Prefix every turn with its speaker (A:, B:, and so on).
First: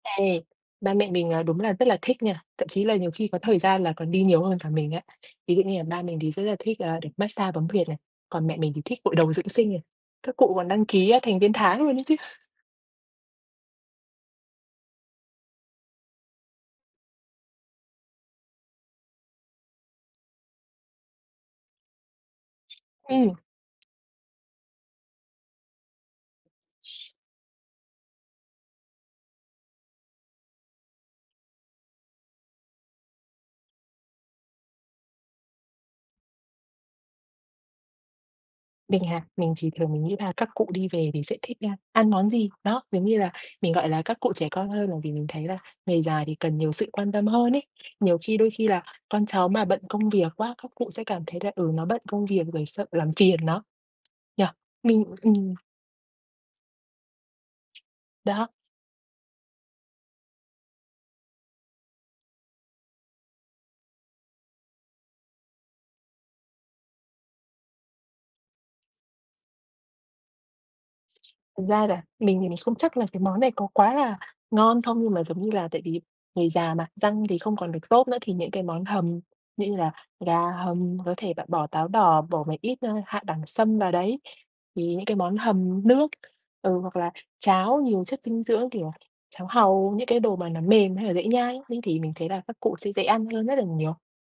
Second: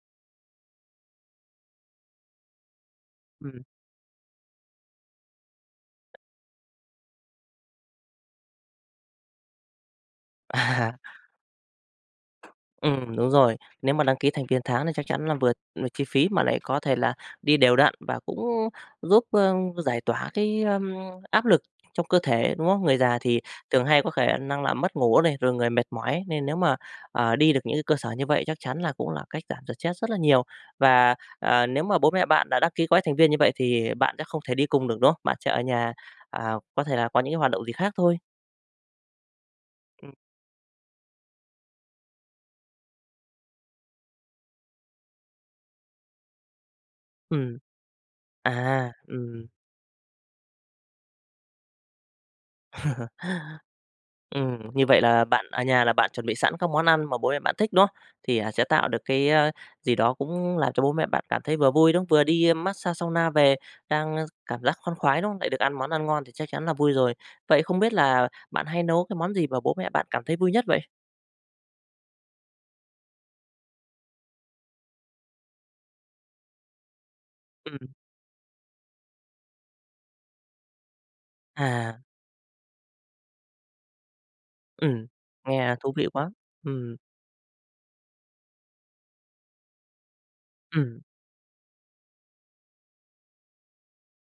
A: Ê, ba mẹ mình, ờ, đúng là rất là thích nha, thậm chí là nhiều khi có thời
B: Ừm.
A: gian là còn đi nhiều hơn cả mình á. Ví dụ như là ba mình thì rất là thích, à, được mát xa bấm huyệt này, còn mẹ mình thì thích gội đầu dưỡng sinh này, các cụ còn đăng
B: À.
A: ký thành viên tháng luôn ấy chứ.
B: Ừm, đúng rồi, nếu mà đăng ký thành viên tháng là chắc chắn là vừa vừa chi phí mà lại có thể là đi đều đặn và cũng giúp, a, giải tỏa cái, a, áp lực trong cơ thể, đúng không? Người già
A: Ừm.
B: thì thường hay có khả năng là mất ngủ này, rồi người mệt mỏi nên nếu mà, ờ, đi được những cái cơ sở như vậy chắc chắn là cũng là cách giảm stress rất là nhiều. Và, ờ, nếu mà bố mẹ bạn đã đăng ký gói thành viên như vậy thì bạn sẽ không thể đi cùng được, đúng không? Bạn sẽ ở nhà, à, có thể là có những cái hoạt động gì khác thôi.
A: Mình hả? Mình chỉ thường mình
B: Ừm.
A: nghĩ là các cụ đi về thì sẽ thích, a, ăn món gì, đó, mình nghĩ là mình, gọi là, các cụ trẻ con hơn bởi vì mình thấy là người già thì cần nhiều sự quan tâm hơn
B: Ừm,
A: ấy. Nhiều khi đôi khi là
B: à,
A: con
B: ừm.
A: cháu mà bận công việc quá, các cụ sẽ cảm thấy là, ừ, nó bận công việc rồi sợ làm phiền nó, nhỉ?
B: Ừm, như vậy
A: Mình
B: là bạn
A: ừm.
B: ở nhà là bạn chuẩn bị sẵn các món ăn mà bố mẹ bạn thích, đúng không? Thì,
A: Đó.
B: à, sẽ tạo được cái, a, gì đó cũng làm cho bố mẹ bạn cảm thấy vừa vui, đúng không, vừa đi mát xa sauna về đang cảm giác khoan khoái, đúng không? Lại được ăn món ăn ngon thì chắc chắn là vui rồi. Vậy không biết là bạn hay nấu cái món gì mà bố mẹ bạn cảm thấy vui nhất vậy?
A: Thật ra là mình thì mình không chắc là cái món này có quá là ngon không, nhưng mà giống như là tại vì người già mà, răng thì không còn được
B: Ừm.
A: tốt nữa, thì những cái món hầm như là gà hầm có thể bạn bỏ táo
B: À.
A: đỏ, bỏ một ít, a, hạ đẳng sâm vào đấy thì những
B: Ừm,
A: cái món
B: nghe
A: hầm
B: thú
A: nước.
B: vị quá!
A: Ừ, hoặc
B: Ừm.
A: là cháo nhiều chất dinh dưỡng, kiểu, cháo hàu, những cái đồ mà nó mềm
B: Ừm.
A: hay nó dễ nhai ấy, nên thì mình thấy là các cụ sẽ dễ ăn hơn rất là nhiều.